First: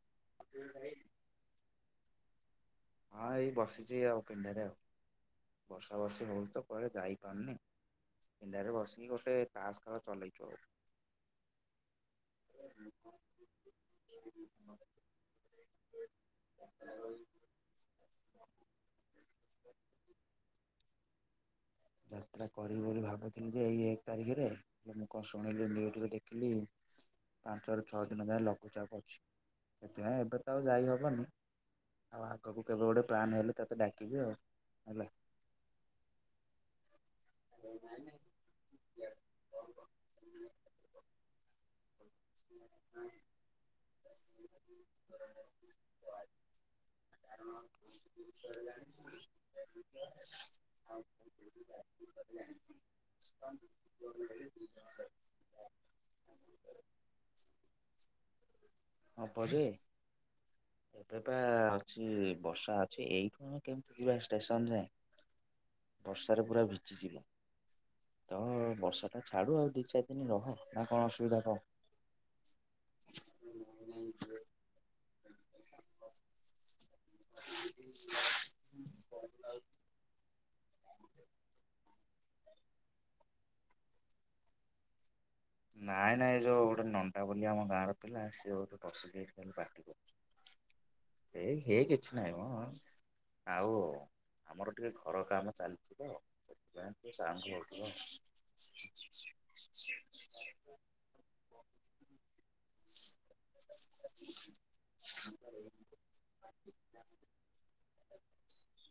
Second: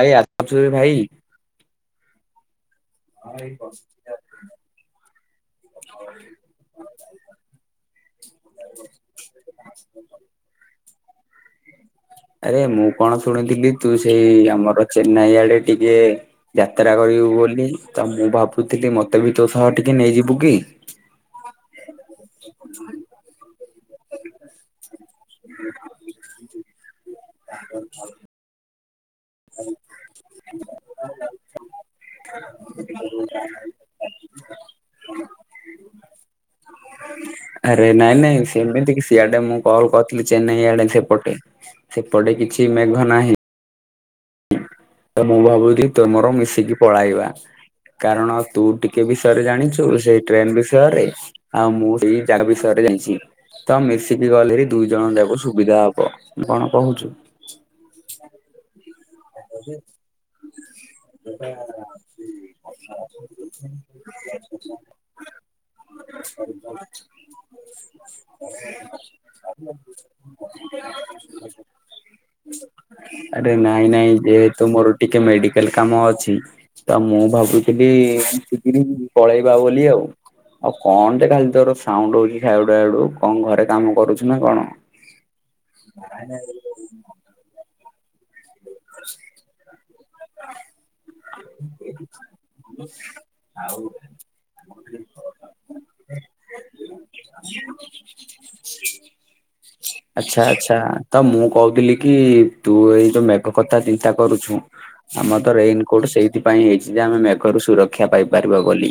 ଆଇଆ [unintelligible] ଭାଇ। ହଁ ଏଇ ବସିଚି ଆଉ ପିଣ୍ଡାରେ ଆଉ ବର୍ଷା ବର୍ଷି ହଉଚିତ କୁଆଡେ ଯାଇପାରୁନି। ପଣ୍ଡାରେ ବସିକି ଗୋଟେ ତାସ୍ ଖେଳ ଚଲେଇଚୁ ଆଉ। ଆରେ ମୁଁ। କଣ ଶୁଣିଥିଲି ତୁସେଇ ଆମର ଚେନ୍ନାଇଆଡେ ଟିକେ ଯାତ୍ରା କରିବୁ ବୋଲି। ତ ମୁଁ ଭାବୁଥିଲି ମତେବି ତୋ ସହ ଟିକେ ନେଇଯିବୁକି। ଯାତ୍ରା କରିବି ବୋଲି ଭାବୁଥିଲିଯେ ଏଇ ଏକ ତାରିଖରେ। କଣ ଶୁଣିଲି ନିୟୁଜରେ ଦେଖିଲି ପାଞ୍ଚରୁ ଛଅ ଦିନଯାଏ ଲଘୁଚାପ ଅଛି। ସେଥିପାଇଁ ଏବେ ତ ଆଉ ଯାଇ ହବନି [unintelligible] ଆଉ ଆଗକୁ କେବେ ଗୋଟେ ପ୍ଲାନହେଲେ ତତେ ଡାକିବି ଆଉ ହେଲା। ଆରେ ନାଇଁ ନାଇଁ ସେମତିକି ଶିଆଡେ ମୁଁ କଲ କରିଥିଲି ଚେନ୍ନାଇଆଡେ ସେପଟେ ସେପଟେ କିଛି ମେଘ ନାହିଁ। ତ ମୁଁ ଭାବୁଚି ତମର ମିଶିକି ପଳାଇବା। କାରଣ ତୁଟିକେ ବିଷୟରେ ଜାଣିଚୁ ସେଇ ଟ୍ରେନ ବିଷୟରେ ଆଉ ମୁଁ ସେଇ ଜାଗା ବିଷୟରେ ଯାଣିଛି। ତ ମିଶିକି ଗଲେବି ଦୁଇ ଜଣଯାକ ସୁବିଧା ହବ କଣ କହୁଚୁ? ହବଯେ ଏବେ ବା ଅଛି ବର୍ଷାଅଛି ଏଇଖୁଣି କେମତି ଯିବା ଷ୍ଟେସନ ଯାଏଁ। ବର୍ଷାରେ ପୁରା ଭିଜିିଯିବ। ତ ବର୍ଷାଟା ଛାଡୁ ଆଉ ଦି ଚାରି ଦିନରହ ନା କଣ ଅସୁବିଧା କଣ? ଆରେ ନାଇଁ ନାଇଁ ଯେହେତୁ ମୋରଟିକେ ମେଡିକାଲ କାମଅଛି। ତ ମୁଁ ଭାବୁଥିଲି [unintelligible] ପଳେଇବା ବୋଲି ଆଉ ଆଉ କଣଟେ ଖାଲି ତୋର ସାଉଣ୍ଡ ହଉଚି ଧାଡୁ ଧାଡୁ କଣ ଘରେ କାମ କରୁଛୁ ନା କଣ? ନାଇଁ ନାଇଁ ଯୋଉ ଗୋଟେ ନଣ୍ଡା ବୋଲି ଆମ ଗାଁର ପିଲା ସିଏ ଭୋଉତ ବସିକି ଖାଲି ପାଟି କରୁଚି। ଏ ହେ କିଛି ନାଇଁମ। ଆଉ ଆମର ଟିକେ ଘରକାମ ଚାଲିଚିତ ଯାହେଲେ ଟିକିଏ ସାଉଣ୍ଡୁ ହଉଥିବ। ଆଚ୍ଛା ଆଚ୍ଛା ତ ମୁଁ କହୁଥିଲିକି ତୁ ଏଇ ଯୋଉ ମେଘ କଥା ଚିନ୍ତା କରୁଛୁ ଆମରତ ରେନିକୋଟ ସେଇଥିପାଇଁ ହେଇଚିଯେ ଆମେ ମେଘରୁ ସୁରକ୍ଷା ପାଇପାରିବା ବୋଲି।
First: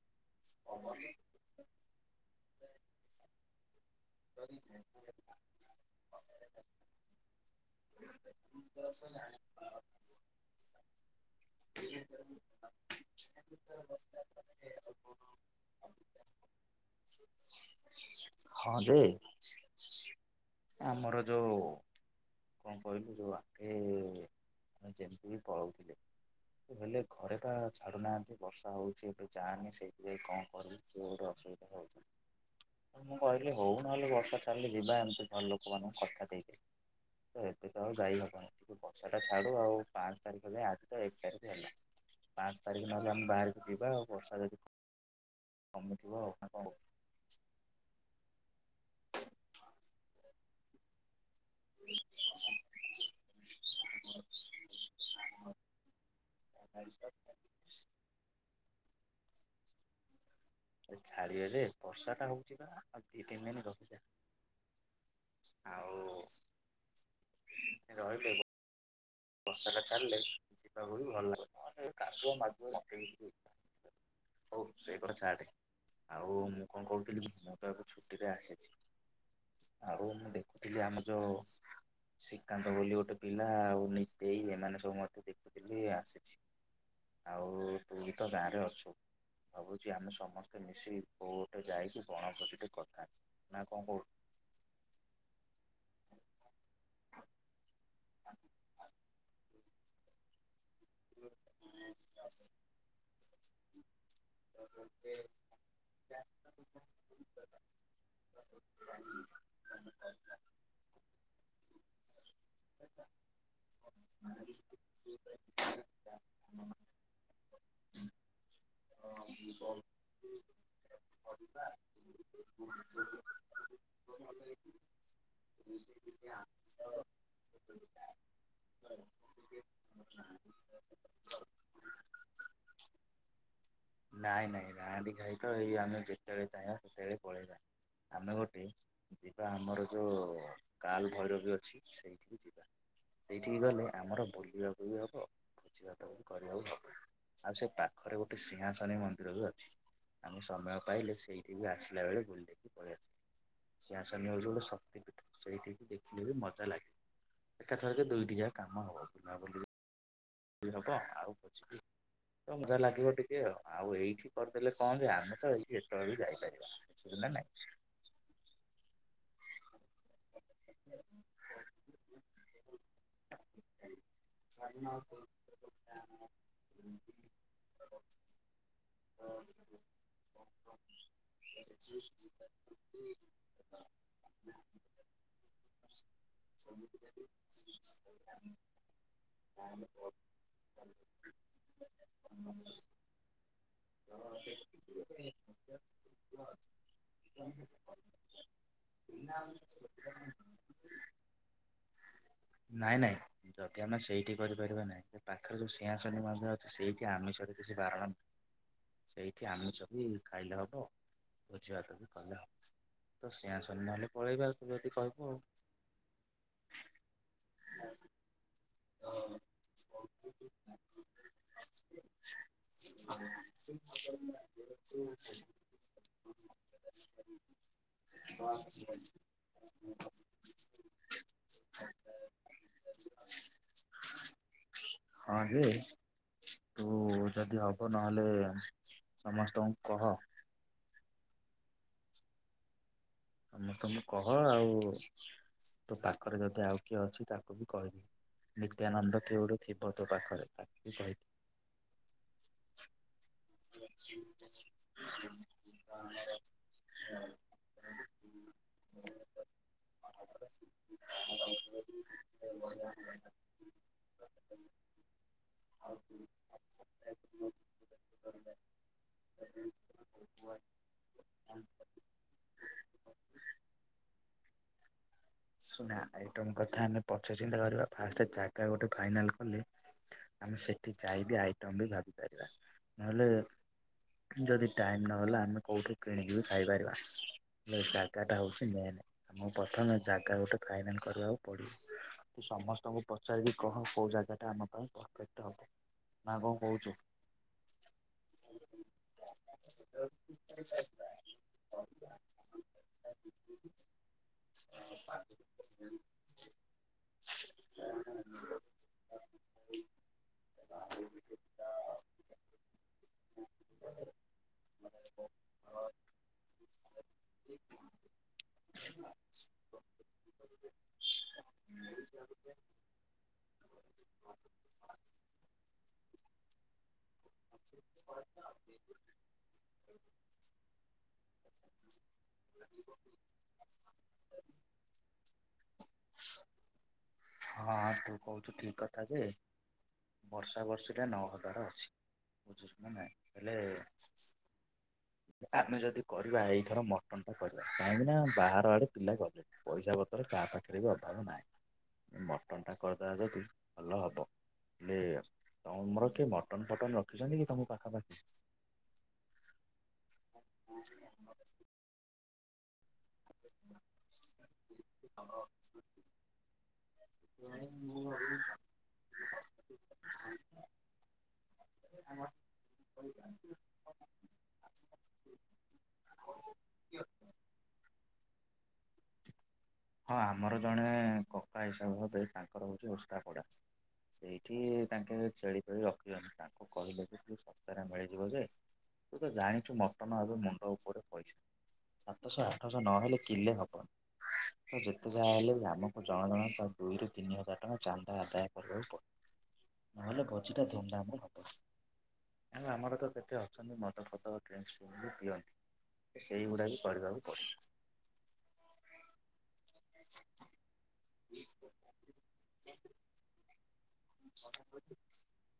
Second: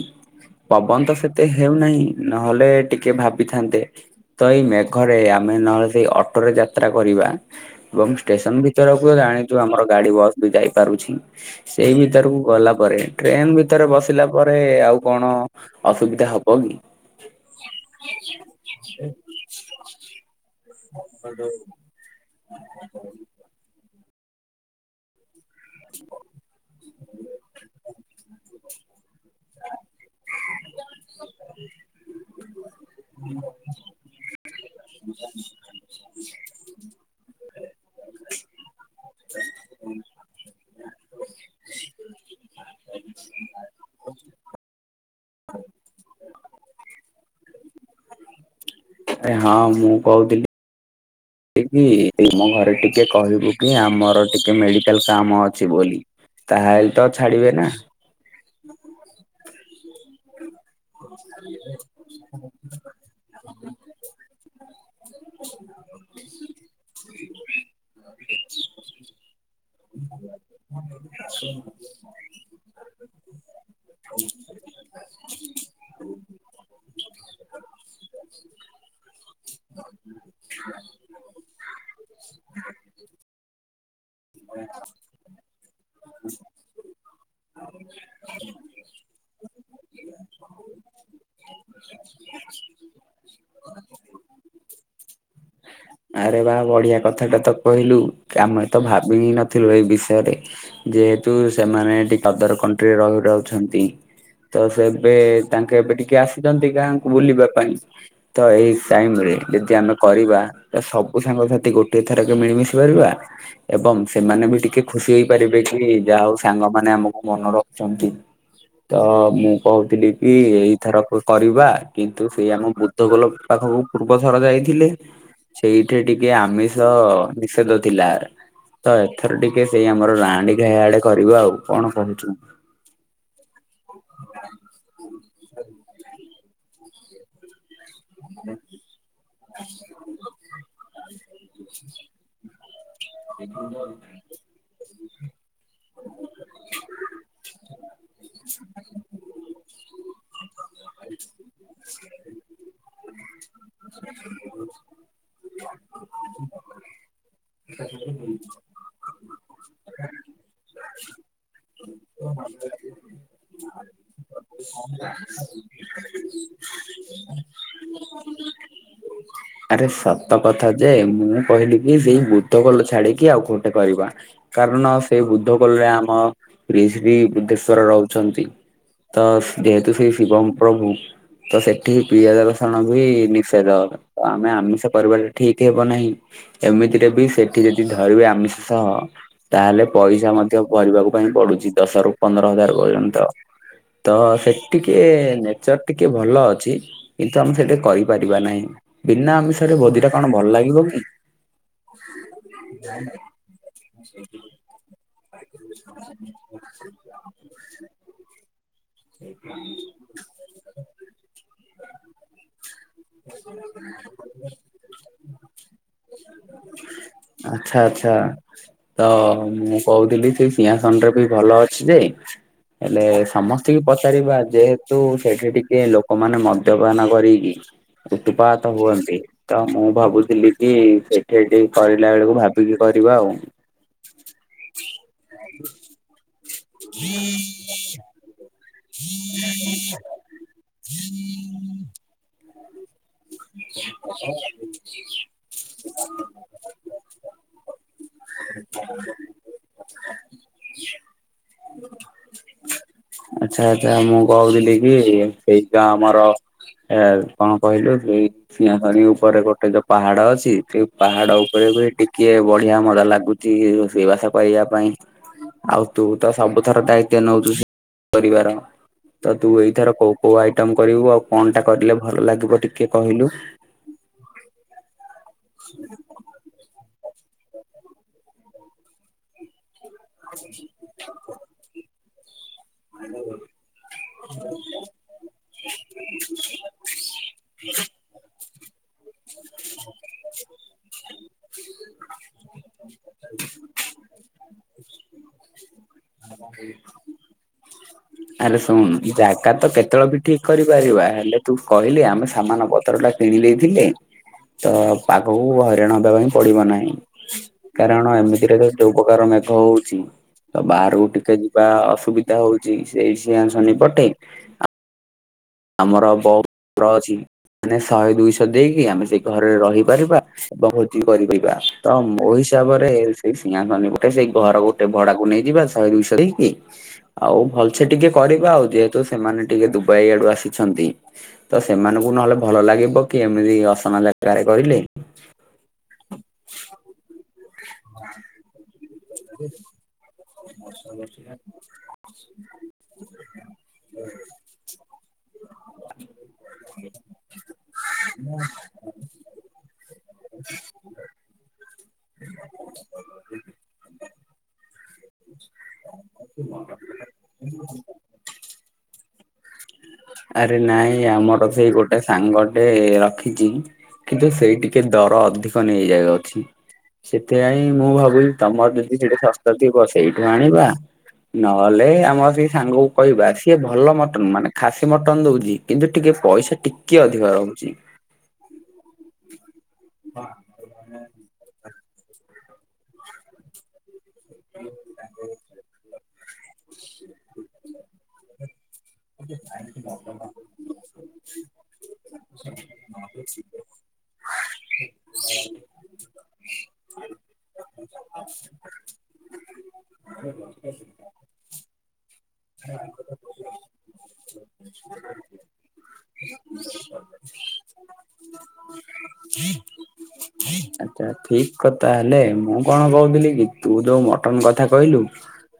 ପବନତ ସେତେ ହେଉନାହିଁ ନହେଲେ ଟିକେ ଭାବିଥାନ୍ତେ ତ ଏଇ ମେ ଘରେ ଆମେ ନହେଲେ ସେଇ ଅଟୋରେ ଯାତ୍ରା କରିବା। ଏବଂ ଷ୍ଟେସନ ଭିତରକୁ ଜାଣିଚୁ ଆମର ଗାଡି ବସବି ଯାଇପାରୁଛି। ସେଇ ଭିତରକୁ ଗଲାପରେ ଟ୍ରେନ ଭିତରେ ବସିଲା ପରେ ଆଉ କଣ ଅସୁବିଧା ହବକି? ହଁଯେ ଆମର ଯୋଉ ଆରେ କଣ କହିଲୁ ଯୋଉ ଆଗେ ଯେମିତିବି ପଳଉଥିଲେ। ହେଲେ ଘରେପା ଛାଡୁନାହାନ୍ତି ବର୍ଷା ହଉଛି ଏବେ ଯାଆନି ସେଇଥିପାଇଁ କଣ କରିବି? ମୋର ଅସୁବିଧା ହଉଚି। ମୁଁ କହିଲି ହଉ ନହେଲେ ବର୍ଷା ଛାଡିଲଲେ ଯିବା ଏମିତି ଘର ଲୋକମାନଙ୍କୁ କଥା ଦେଇକି ତ ଏବେତ ଆଉ ଯାଇହବନି ଟିକେ ବର୍ଷଟା ଛାଡୁ ଆଉ ପାଞ୍ଚ ତାରିଖ ହେଲେ ଆଜିତ ଏକ ତାରିଖ ହେଲା ପାଞ୍ଚ ତାରିଖ ନହେଲେ ଆମେ ବାହାରିକି ଯିବା ଆଉ ବର୍ଷା ଯଦି କମିଥିବ ନା କଣ କହୁଛୁ? ଏଁ ହଁ ମୁଁ କହୁଥିଲି। ଟିକି ଏଇ ମୋ ଘରେ ଟିକେ କହିବୁକି ଆମର ଟିକେ ମେଡିକାଲ କାମ ଅଛି ବୋଲି। ତାହେଲେ ତ ଛାଡିବେ ନା। ଛାଡିବେ ଯେ ବର୍ଷା ଟା ହଉଛି ବା ଆଉ ଦି ତିନି ଦିନ ରହିଯା। ଆଉ ରହିଲେ ଏ ବର୍ଷାଟା ଛାଡ଼ିଲେ ଯିବା ବଲେ ଭଲ ଲାଗ କାଦୁଅ ମଦୁଆ। [unintelligible] ହଉ ସେଇ କଥା ଛାଡେ ଆଉ ମୁଁ କଣ କହୁଥିଲି ମୁଁ ତ ଏବେ ଛୁଟିରେ ଆସିଛି। ଆଉ ମୁଁ ଦେଖୁଥିଲି ଆମ ଯୋଉ ଶ୍ରୀକାନ୍ତ ବୋଲି ଗୋଟେ ପିଲା ଆଉ ନି ଦେଇ ଏମାନେ ସବୁ ମତେ ଦେଖୁଥିଲି ଆସିଛି। ଆଉ ତୁ ବି ତ ଗାଁରେ ଅଛୁ। ଭାବୁଛି ଆମେ ସମସ୍ତେ ମିଶି କୋଉ ଗୋଟେ ଯାଇକି ବଣଭୋଜି ଟେ କଥା ନା କଣ କହୁଛୁ? ଆରେ ବା ବଢିଆ କଥାଟା ତ କହିଲୁ ଆମେ ତ ଭାବି ହି ନଥିଲୁ ଏଇ ବିଷୟରେ। ଯେହେତୁ ସେମାନେ ଟିକେ ଅଦର କଣ୍ଟ୍ରିରେ ରହି ରାଉଛନ୍ତି ତ ସେ ଏବେ ତାଙ୍କେ ଏବେ ଟିକେ ଆସ ଚନ୍ତି ଗାଁକୁ ବୁଲିବା ପାଇଁ ତ ଏଇ ସାଇମ ରେ ଯଦି ଆମେ କରିବା ସବୁ ସାଙ୍ଗସାଥି ଗୋଟଏ ଥରକେ ମିଳିମିଶି ପାରିବା। ଏବଂ ସେମାନେ ବି ଟିକେ ଖୁସି ହେଇପାରିବେ କି ଯାହା ହଉ ସାଙ୍ଗମାନେ ଆମକୁ ମନ ରଖିଛନ୍ତି। ତ ମୁଁ କହୁଛୁ କହୁଥିଲି କି ଏଇ ଥର ବି କରିବା କିନ୍ତୁ ସେ ଆମ ବୁଦ୍ଧ ଗୋଲକ ପାଖକୁ ପୂର୍ବ ଥର ଯାଇଥିଲେ ସେଇଠି ଟିକେ ଆମିଷ ନିଷେଧ ଥିଲା। ତ ଏଥର ଟିକେ ସେଇ ଆମର ରାଣୀ ଘାଇ ଆଡେ କରିବୁ ଆଉ କଣ କହୁଛୁ? ନାଇଁ ନାଇଁ ନାଁ ଦେ ଖାଇ ତ ଏଇ ଆମେ ଯେତେବେଳେ ଚାହିବା ସେତେବେଳେ ପଳେଇବା ଆମେ ଗୋଟେ ଯିବା ଆମର ଯୋଉ କାଲ ଭୈରବୀ ଅଛି ସେଇ ସେଇଠିକି ଗଲେ ଆମର ବୁଲିବାକୁ ବୁଲିହବ ଭୋଜି ଭାତ କରିବାକୁ ହବ ଆଉ ସେ ପାଖରେ ଗୋଟେ ନିହାସନୀ ମନ୍ଦିର ବି ଅଛି ଆମେ ସମୟ ପାଇଲେ ସେଇଠି ବି ଆସିଲା ବେଳେ ବୁଲିକି ପଳେଇଆସିବା। ସିଆସନି ଗୋଟେ ଶକ୍ତିପୀଠ ସେଇଠି ଦେଖିଲେ ବି ମଜା ଲାଗେ ଏକାଥରକେ ଦୁଇଟି ଯା କାମ ହବ ତାବୋଲିକି ହବ ଆଉଛି ତ ମଜା ଲାଗିବ ଟିକେ ଆଉ ଏଇଠି କରିଦେଲେ କହ ଯେ ଆମେ ତ ହେଇଛି ଏତେବେ ବି ଯାଇପାରିବା ସେକଥା ନାଇଁ ଆରେ ସତ କଥା ଯେ ମୁଁ କହିଲି କି ସେଇ ବୁଦ୍ଧ ଗୋଲ ଛାଡିକି ଆଉ କୋଉଠି କରିବା। କାରଣ ସେ ବୁଦ୍ଧ କୋଲରେ ଆମ ଶ୍ରୀ ଶ୍ରୀ ବୁଦ୍ଧେଶ୍ଵର ରହୁଛନ୍ତି। ତ ଯେହେତୁ ସେ ଶିବମ ପ୍ରଭୁ। ତ ସେଠି ପିଆଜ ରସଣ ବି ନିଷେଧ। ତ ଆମେ ଆମିଷ କରିବାଟା ଠିକ ହବ ନାହିଁ। ଏମିତିରେ ବି ସେଠି ଯଦି ଧରିବେ ଆମିଷ ସହ ତାହେଲେ ପଇସା ମଧ୍ୟ ଭରିବାକୁ ପାଇଁ ପଡୁଛି ଦଶ ରୁ ପନ୍ଦର ହଜାର ପର୍ଯ୍ୟନ୍ତ। ତ ସେଠି ଟିକେ ନେଚର ଟିକେ ଭଲ ଅଛି। କିନ୍ତୁ ଆମେ ସେଟି କରିପାରିବା ନାହିଁ ବିନା ଆମିଷରେ ଭୋଜି ଟା କଣ ଭଲ ଲାଗିବ କି। ନାଇଁ ନାଇଁ। ଯଦି ଆମେ ସେଇଠି କରିପାରିବା ନାହିଁ ଯେ ପାଖରେ ଯୋଉ ସିଂହସନ ମଧ୍ୟ ଅଛି ସେଇଠି ଆମିଷରେ କିଛି ବାରଣ ସେଇଠି ଆମିଷ ବି ଖାଇଲେ ହବ ଭୋଜିଭାତ ବି କଲେ ହବ। ତ ସେଆ ସନ୍ ନହେଲେ ପଳେବା ତୁ ଯଦି କହିବୁ ଆଉ। ଆଛା ଆଛା। ତ ମୁଁ କହୁଥିଲି ସେ ସିଂହାସନରେ ବି ଭଲ ଅଛି ଯେ ହେଲେ ସମସ୍ତିଙ୍କି ପଚାରିବା ଯେହେତୁ ସେଠି ଟିକିଏ ଲୋକମାନେ ମଦ୍ୟପାନ କରିକି ଉତୁପାତ ହୁଅନ୍ତି। ତ ମୁଁ ଭାବୁଥିଲି କି ସେଠେ ଟିକ୍ କରିଲା ବେଳକୁ ଭାବିକି କରିବା ଆଉ। ହଁ ଯେ ହୋଉ ଯଦି ହବ ନହେଲେ ସମସ୍ତଙ୍କୁ କହ [inaudible] ମୁଁ ତମକୁ କହ ଆଉ ତୋ ପାଖରେ ଯଦି ଆଉ କିଏ ଅଛି ତାକୁ ବି କହିବୁ। ନିତ୍ୟାନନ୍ଦ କିଏଗୋଟେ ଥିବତୋ ପାଖରେ ତାକୁବି କହିବୁ। ଆଚ୍ଛା ଆଛା ମୁଁ କହୁଥିଲି କି ସେଇ ଗାଁ ଆମର ଏ କଣ କହିଲୁ ସେଇ ସିଂହ ପାଣି ଉପରେ ଗୋଟେ ଯୋଉ ପାହାଡ ଅଛି ସେ ପାହାଡ ଉପରେ ବି ଟିକିଏ ବଢିଆ ମଜା ଲାଗୁ କିରୋଷେଇବାସ କରିବା ପାଇଁ ଆଉ ତୁ ତ ସବୁଥର ଦାୟିତ୍ଵ ନେଉଛୁ ସେ ପରିିବାର। ତ ତୁ ଏଇଥର କୋଉ କୋଉ ଆଇଟମ କରିବୁ? ଆଉ କଣଟା କରିଲେ ଭଲ ଲାଗିବ ଟିକିଏ କହିଲୁ? ଶୁଣା ଆଇଟମ କଥା ଆମେ ପଛେ ଚିନ୍ତା କରିବା। ଫାଷ୍ଟେ ଜାଗା ଗୋଟେ ଫାଇନାଲ କଲେ ଆମେ ସେଠି ଯାଇବି ଆଇଟମ ବି ଭାବି ପାରିବା। ନହେଲେ ଯଦି ଟାଇମ୍ ନହେଲା ଆମେ କୋଉଠୁ କିଣିକି ବି ଖାଇପାରିବା। ହେଲେ ଜାଗାଟା ହୋଉଚି ମେନ୍। ଆମକୁ ପ୍ରଥମେ ଜାଗା ଗୋଟେ ଫାଇନାଲ କରିବାକୁ ପଡିବ। ତୁ ସମସ୍ତଙ୍କୁ ପଚାରିବି କହ କୋଉ ଜାଗା ଟା ଆମ ପାଇଁ ପରଫେକ୍ଟ ହବ। ଆ ନା କଣ କହୁଛୁ? [inaudible] ଆରେ ଶୁଣ ଜାଗା ତ କେତେବେଳେ ବି ଠିକ କରିପାରିବା। ହେଲେ ତୁ କହିଲି ଆମେ ସାମାନ ପତରଟା କିଣି ଦେଇଥିଲେ ତ ପାଗକୁ ହଇରାଣ ହେବା ପାଇଁ ପଡିବ ନାହିଁ। କାରଣ ଏମିତିରେ ତ ଯୋଉ ପ୍ରକାର ମେଘ ହୋଉଚି। ତ ବାହାରକୁ ଟିକିଏ ଯିବା ଅସୁବିଧା ହୋଉଚି ସେଇ ସିଂହା ଶନି ପଟେ। ତମେ ଯିବ? ଆମର ବୋଉ। ରଅଛି। ମାନେ ଶହେ ଦୁଇଶହ ଦେଇକି ଆମେ ସେଇ ଘରରେ ରହିପାରିବା। ଏବଂ ଭୋଜି କରିପାରିବା ତ ମୋ ହିସାବରେ ସେଇ ସିଂହାସନବ ସେଇ ଘର ଗୋଟେ ଭଡାକୁ ନେଇଯିବା ଶହେ ଦୁଇଶହ ଦେଇକି। ଆଉ ଭଲସେ୍ ଟିକିଏ କରିବା। ଆଉ ଯେହେତୁ ସେମାନେ ଟିକିଏ ଦୁବାଇ ଆଡୁ ଆସିଛନ୍ତି। ତ ସେମାନଙ୍କୁ ନହେଲେ ଭଲ ଲାଗିବ କି ଏମିତି ଅସମାନଟା ରେ କରିଲେ। ହଁ ହଁ ତୁ କହୁଚୁ ଠିକ୍ କଥା ଯେ ବର୍ଷା ବର୍ଷିଟା ନ ହବାର ଅଛି ବୁଝିଲୁ ନା ନାଇଁ ହେଲେ ଆମେ ଯଦି କରିବା ଏଇଥର ମଟନ ଟା କରିବା। କାହିଁକି ନା ବାହାର ଆଡୁ ପିଲା କରୁଚନ୍ତି। ପଇସା ପତ୍ର କାହା ପାଖରେ ବି ଅଭାବ ନାହିଁ। ମଟନ୍ ଟା କରିଦେବା ଯଦି ଭଲ ହବ। ହେଏଅର ତମର କିଏ ମଟନ ଫଟନ ରଖିଚନ୍ତି କି ତମ ପାଖାପାଖି? ଆରେ ନାଇଁ ଆମର ସେଇ ଗୋଟେ ସାଙ୍ଗ ଟେ ର ଖିଚି। କିନ୍ତୁ ସେ ଟିକିଏ ଦର ଅଧିକ ନେଇଯାଉଏ ଅଛି। ସେଥିପାଇଁ ମୁଁ ଭାବୁଚି ତମର ଯଦି ସେଟି ଶସ୍ତା ଥିବ ସେଇଠୁ ଆଣିବା? ନହେଲେ ଆମର ସେଇ ସାଙ୍ଗକୁ କହିବା ସିଏ ଭଲ ମଟନ ମାନେ ଖାସ୍ ମଟନ ଦୋଉଚି। କିନ୍ତୁ ଟିକିଏ ପଇସା ଟିକେ ଅଧିକା ରହୁଚି। ହଁ ଆମର ଜଣେ କକା ହିସାବ ହବେ ତାଙ୍କର ହୋଉଚି ଓଷ୍ତାପଡା। ସେଇଠି ତାଙ୍କେ ଛେଳି ଫେଳି ରଖୁଚନ୍ତି। ତାଙ୍କୁ କହିଲେ ଯେ ଶସ୍ତାରେ ମିଳିଯିବ ଯେ- ତୁ ତ ଜାଣିଛୁ ମଟନ ଏବେ ମୁଣ୍ଡ ଉପରେ ପଇସା ସାତଶ ଆଠଶହ ନହେଲେ କିଲେ ହବ। ତ ଯେତେ ଯାହା ହେଲେ ବି ଆମକୁ ଜଣ ଜଣାକା ଦୁଇରୁ ତିନି ହଜାର ଟଙ୍କା ଚାନ୍ଦା ଆଦାୟ କରିବାକୁ ପ ନହେଲେ ଭୋଜିଟା ଧୁମ୍ ଧାମ ରେ ହବ। ଆଉ ଆମର ତ କେତେ ଅ ଛନ୍ତି ମଦ ଫଦ ଡ୍ରିଙ୍କସ୍ ବି ପିଅନ୍ତି ଏ ସେଇଗୁଡ଼ା ବି କରିବାକୁ ପଡ଼ିବ। ହ ହ [unintelligible] ହୁଁ [unintelligible] ଏ ଠିକ୍ କଥା ହେଲେ ମୁଁ କଣ କହୁଥିଲି କି ତୁ ଯୋଉ ମଟନ କଥା କହିଲୁ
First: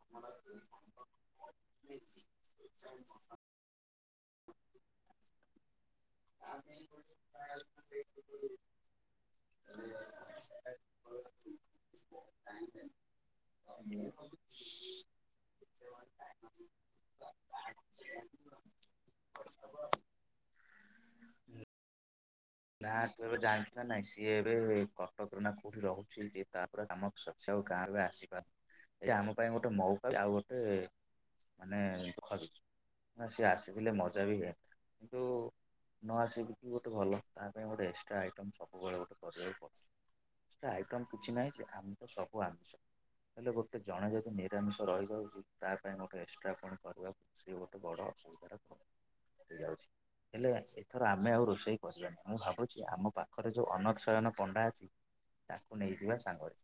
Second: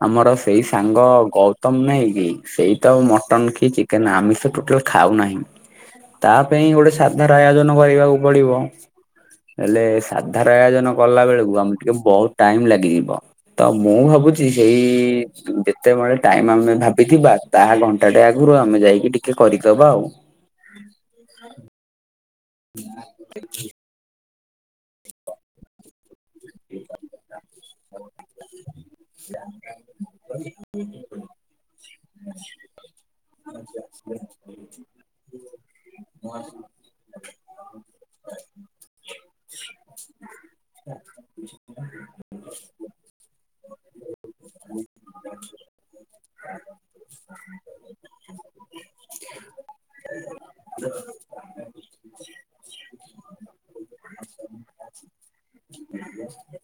ଆମର ସେଇ ସାଙ୍ଗ ଗୌ ତମ ନାହି କି ସେଇ ତ ଆଉ ମଟନ କି ଚିକେନ ଆମିଷ ଟୋଟାଲ ଖାଉ ନାହିଁ। ତା ପାଇଁ ଗୋଟେ ସାଧାର ଆୟୋଜନ କରିବାକୁ ପଡିବ ହେଲେ ସାଧାର ଆୟୋଜନ କଲା ବେଳକୁ ଆମୁକୁ ଟିକେ ବହୁତ ଟାଇମ ଲାଗିଯିବ ତ ମୁଁ ଭାବୁଚି ସେ ସେଇ ଯେତେବେଳେ ଟାଇମ ଆମେ ଭାବିଥିବା ତାହା ଘଣ୍ଟାଟେ ଆଗୁରୁ ଆମେ ଯାଇକି ଟି କେ କରିଦବା ଆଉ। ହୁଁ। ନା ତୁ ଏବେ ଜାଣିଚୁ ନା ନାଇଁ ସିଏ ଏବେ କଟକରେ ନା କୋଉଠି ରହୁଛି ଯିଏ ତାପରେ ଆଉ କାମ ସରଚି ଆଉ ଗାଁ ରୁ ବି ଆସିପାରୁନି। ଏ ଆମ ପାଇଁ ଗୋଟେ ମଉକା ବି ଆଉ ଗୋଟେ ମାନେ ଦୁଃଖ ଅଛି। ହଁ ସିଏ ଆସିଥିଲେ ମଜା ବି ହୁଏ। ନ ଆସିବ ଯଦି ଗୋଟେ ଭଲ ତା ପାଇଁ ଗୋଟେ ଏକ୍ସଟ୍ରା ଆଇଟମ୍ ସବୁବେଳେ ଗୋଟେ କରିବାକୁ ପଡୁଛି। ଆ ଆଇଟମ କିଛି ନାହିଁ ଯେ ଆମେ ସବୁ ଆମିଷ। ହେଲେ ଗୋଟେ ଜଣେ ଯଦି ନିରାମିଷ ରହିଯାଉଚି ତା ପାଇଁ ଗୋଟେ ଏକ୍ସଟ୍ରା କଣ କରିବାକୁ ସେ ଗୋଟେ ବଡ ଅସୁବିଧାରେ ପଡିଯାଉଛି ହେଲେ ଏଥର ଆମେ ଆଉ ରୋଷେଇ କରିବାନି। ମୁଁ ଭାବୁଛି ଆମ ପାଖରେ ଯୋଉ ଅନତ୍ ସୟନ ପଣ୍ଡା ଅଛି ତାକୁ ନେଇଯିବା ସାଙ୍ଗରେ।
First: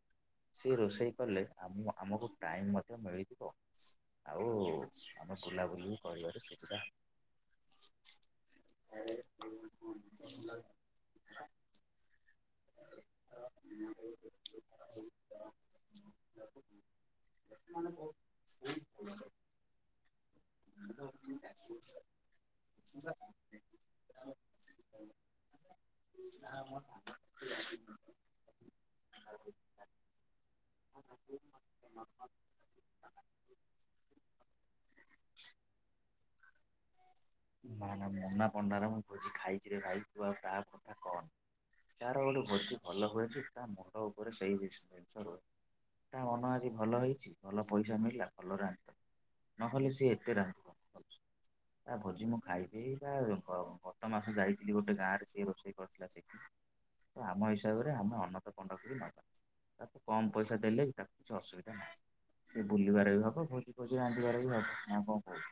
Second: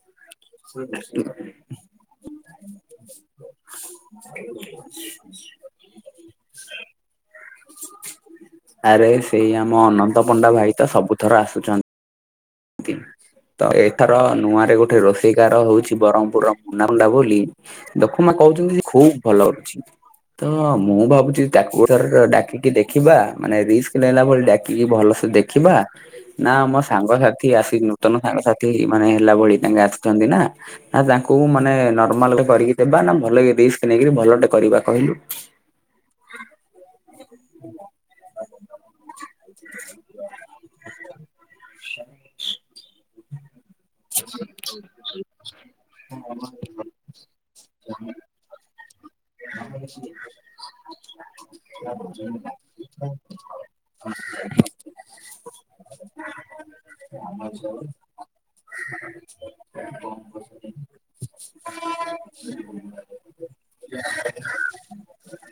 ସିଏ ରୋଷେଇ କଲେ ଆମ ଆମକୁ ଟାଇମ ମଧ୍ୟ ମିଳିଯିବ। ଆଉ ଆମେ ବୁଲାବୁଲି କରିବାରେ ସୁବିଧା। ଆରେ ସେଇ ଆମ ଅନନ୍ତ ପଣ୍ଡା ଭାଇ ତ ସବୁ ଥର ଆସୁଚନ୍। ତି ତ ଏଥର ନୂଆରେ ଗୋଟେ ରୋଷେଇକାର ହଉଛି ବରହମପୁରର ମୁନା ମୁଣ୍ଡା ବୋଲି। ନା ଦେଖୁନ କହୁଚନ୍ତି ଯେ ଖୁବ ଭଲ ହଉଛି। ତ ମୁଁ ଭାବୁଛି ତାକୁ ଏଥର ଡାକିକି ଦେଖିବା ମାନେ ରିସ୍କ ନେଲା ଭଳି ଡାକିକି ଭଲସେ ଦେ ଖିବା ନା ଆମ ସାଙ୍ଗ ସାଥି ଆସି ନୂତନ ସାଙ୍ଗ ସାଥି ମାନେ ହେଲା ଭଳି ତାଙ୍କେ ଆସୁଚନ୍ତି ନା ଆଉ ତାଙ୍କୁ ମୁଁ ମ ନେ ନର୍ମାଲ ଗୋଟେ କରିକି ଦେବା ନା ଭଲକି ରିସ୍କ ନେଇ କିରି ଭଲଟେ କରିବା କହିଲୁ। ନା ନା ମୁନା ପଣ୍ଡାର ମୁଁ ଭୋଜି ଖାଇଚିରେ ଭାଇ ତୁ ଆଉ ତା କଥା କହନି। ତାର ଗୋଟେ ଭୋଜି ଭଲ ହୁଏ ଯେ ତା ମ ତ ଉପରେ ସେଇ ରିସ୍କ୍ ଜିନିଷ ରହେ ତା ମନ ଆଜି ଭଲ ହେଇଛି ଭଲ ପଇସା ମିଳିଲା ଭଲ ରାନ୍ଧ୍ [unintelligible] ତା ଭୋଜି ମୁଁ ଖାଇଚି ଏଇ ବା ଗ-ଗତ ମାସ ଯାଇଥିଲି ଗୋଟେ ଗାଁ ରେ ସିଏ ରୋଷେଇ କରିଥିଲା ସେଇଠି। ତ ଆମ ହିସାବରେ ଆମେ ଅନନ୍ତ ପଣ୍ଡା କୁ ହିଁ ନବା। ତାକୁ କମ୍ ପଇସା ଦେଲେ ବି ତାକୁ କିଛି ଅସୁବିଧା ନାହିଁ। ସିଏ ବୁଲିବାରେ ବି ହବ ଭୋଜି ଫୋଜି ରାନ୍ଧିବାରେ ବି ହବ ନା କଣ କହୁଚୁ।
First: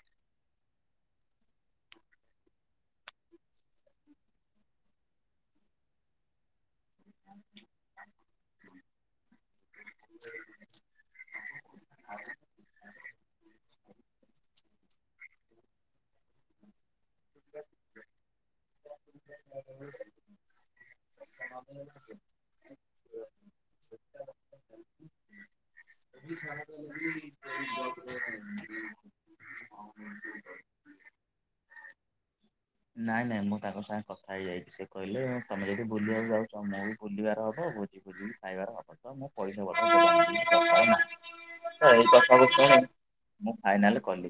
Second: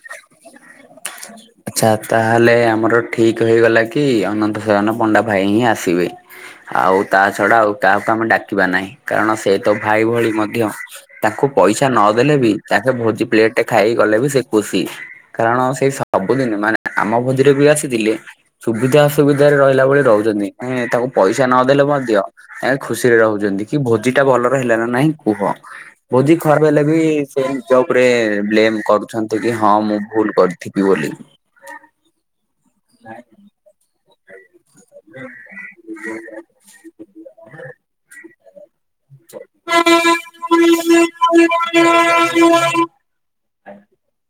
ଆଚ୍ଛା ତାହେଲେ ଆମର ଠିକ୍ ହେଇଗଲା କି ଅନନ୍ତ ସୟନ ପଣ୍ଡା ଭାଇ ହିଁ ଆସିବେ। ଆଉ ତା ଛଡା ଆଉ କାହାକୁ ଆମେ ଡାକିବା ନାହିଁ କାରଣ ସେ ତ ଭାଇ ଭଳି ମଧ୍ୟ। ତାଙ୍କୁ ପଇସା ନ ଦେଲେ ବି ତାଙ୍କେ ଭୋଜି ପ୍ଲେଟ ଟେ ଖାଇ ଗଲେ ବି ସେ ଖୁସି। କାରଣ ସେଇ ସବୁଦିନ ମାନେ ଆମ ଭୋଜିରେ ବି ଆସିଥିଲେ। ସୁବିଧା ଅସୁବିଧାରେ ରହିଲା ଭଳି ରହୁଛନ୍ତି ତାକୁ ପଇସା ନଦେଲେ ମଧ୍ୟ। ଏ ଖୁସିରେ ରହୁଛନ୍ତି କି ଭୋଜି ଟା ଭଲରେ ହେଲା ନା ନାହିଁ କୁହ। ଭୋଜି ଖରାପ ହେଲେ ବି ସେ ନିଜ ଉପରେ କହୁଛୁ? ବ୍ଲେମ କରୁଛନ୍ତି କି ହଁ ମୁଁ ଭୁଲ କରିଥିଲି। ପିବଲି। ନାଇଁ ନାଇଁ ମୁଁ ତାଙ୍କ ସାଙ୍ଗେ କଥା ହେଇଯାଇଛି ସେ। କହିଲେ ତମେ ଯଦି ବୁଲିବାକୁ ଯାଉଛ ମୁଁ ବି ବୁଲିବାର ହବ ଭୋଜି ଭୋଜିି ଖାଇବାର ହବ। ହ ମୁଁ ପଛି ବର୍ତମାନ କଥା ତ ଏଇ କଥାକୁୁ ଶୁଣ। [unintelligible] [unintelligible] ମୁଁ ଫାଇନାଲ କଲି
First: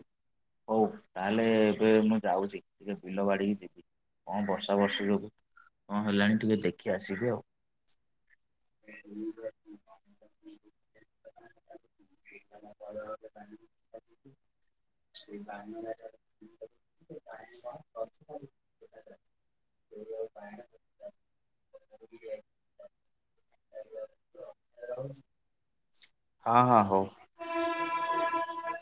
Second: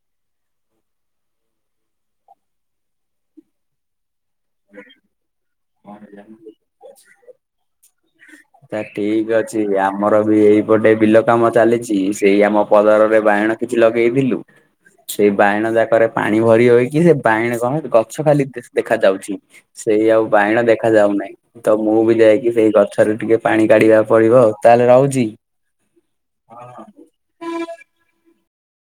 ହଉ ତାହେଲେ ଏବେ ମୁଁ ଯାଉଛି।। ବିଲ ବାଡ଼ିକି ଯିବି କଣ ବର୍ଷା ବର୍ଷ ଯୋଗୁ କଣ ହେଲାଣି ଆଚ୍ଛା ଟିକେ ଦେଖି ଆସିବେ ଆଉ। [inaudible] ସେ ଠିକ ଅଛି ଆମର ବି ଏଇପଟେ ବିଲ କାମ ଚାଲିଛି ସେଇ ଆମ ପଦରରେ ବାଇଣ। କିଛି ଲଗେଇଥିଲୁ। ସେଇ ଶ ବା ବାଇଣ ଯାକରେ [unintelligible] ପାଣି ଭରି ହଇକି ସେ ବାଇଣ କଣ ଗଛ ଖାଲି ଦେଖା ଯାଉଛି। ସେଇ ଆଉ ବାଇଣ ଦେଖା ଯାଉନାହିଁ ତ ମୁଁ ବି ଯାଇକି ସେଇ ଗଛରେ ଟିକେ। ପାଣି କାଢିବାକୁ ପଡିବ ତାହେଲେ ରହୁଛି। ହଁ ହଁ ହଉ।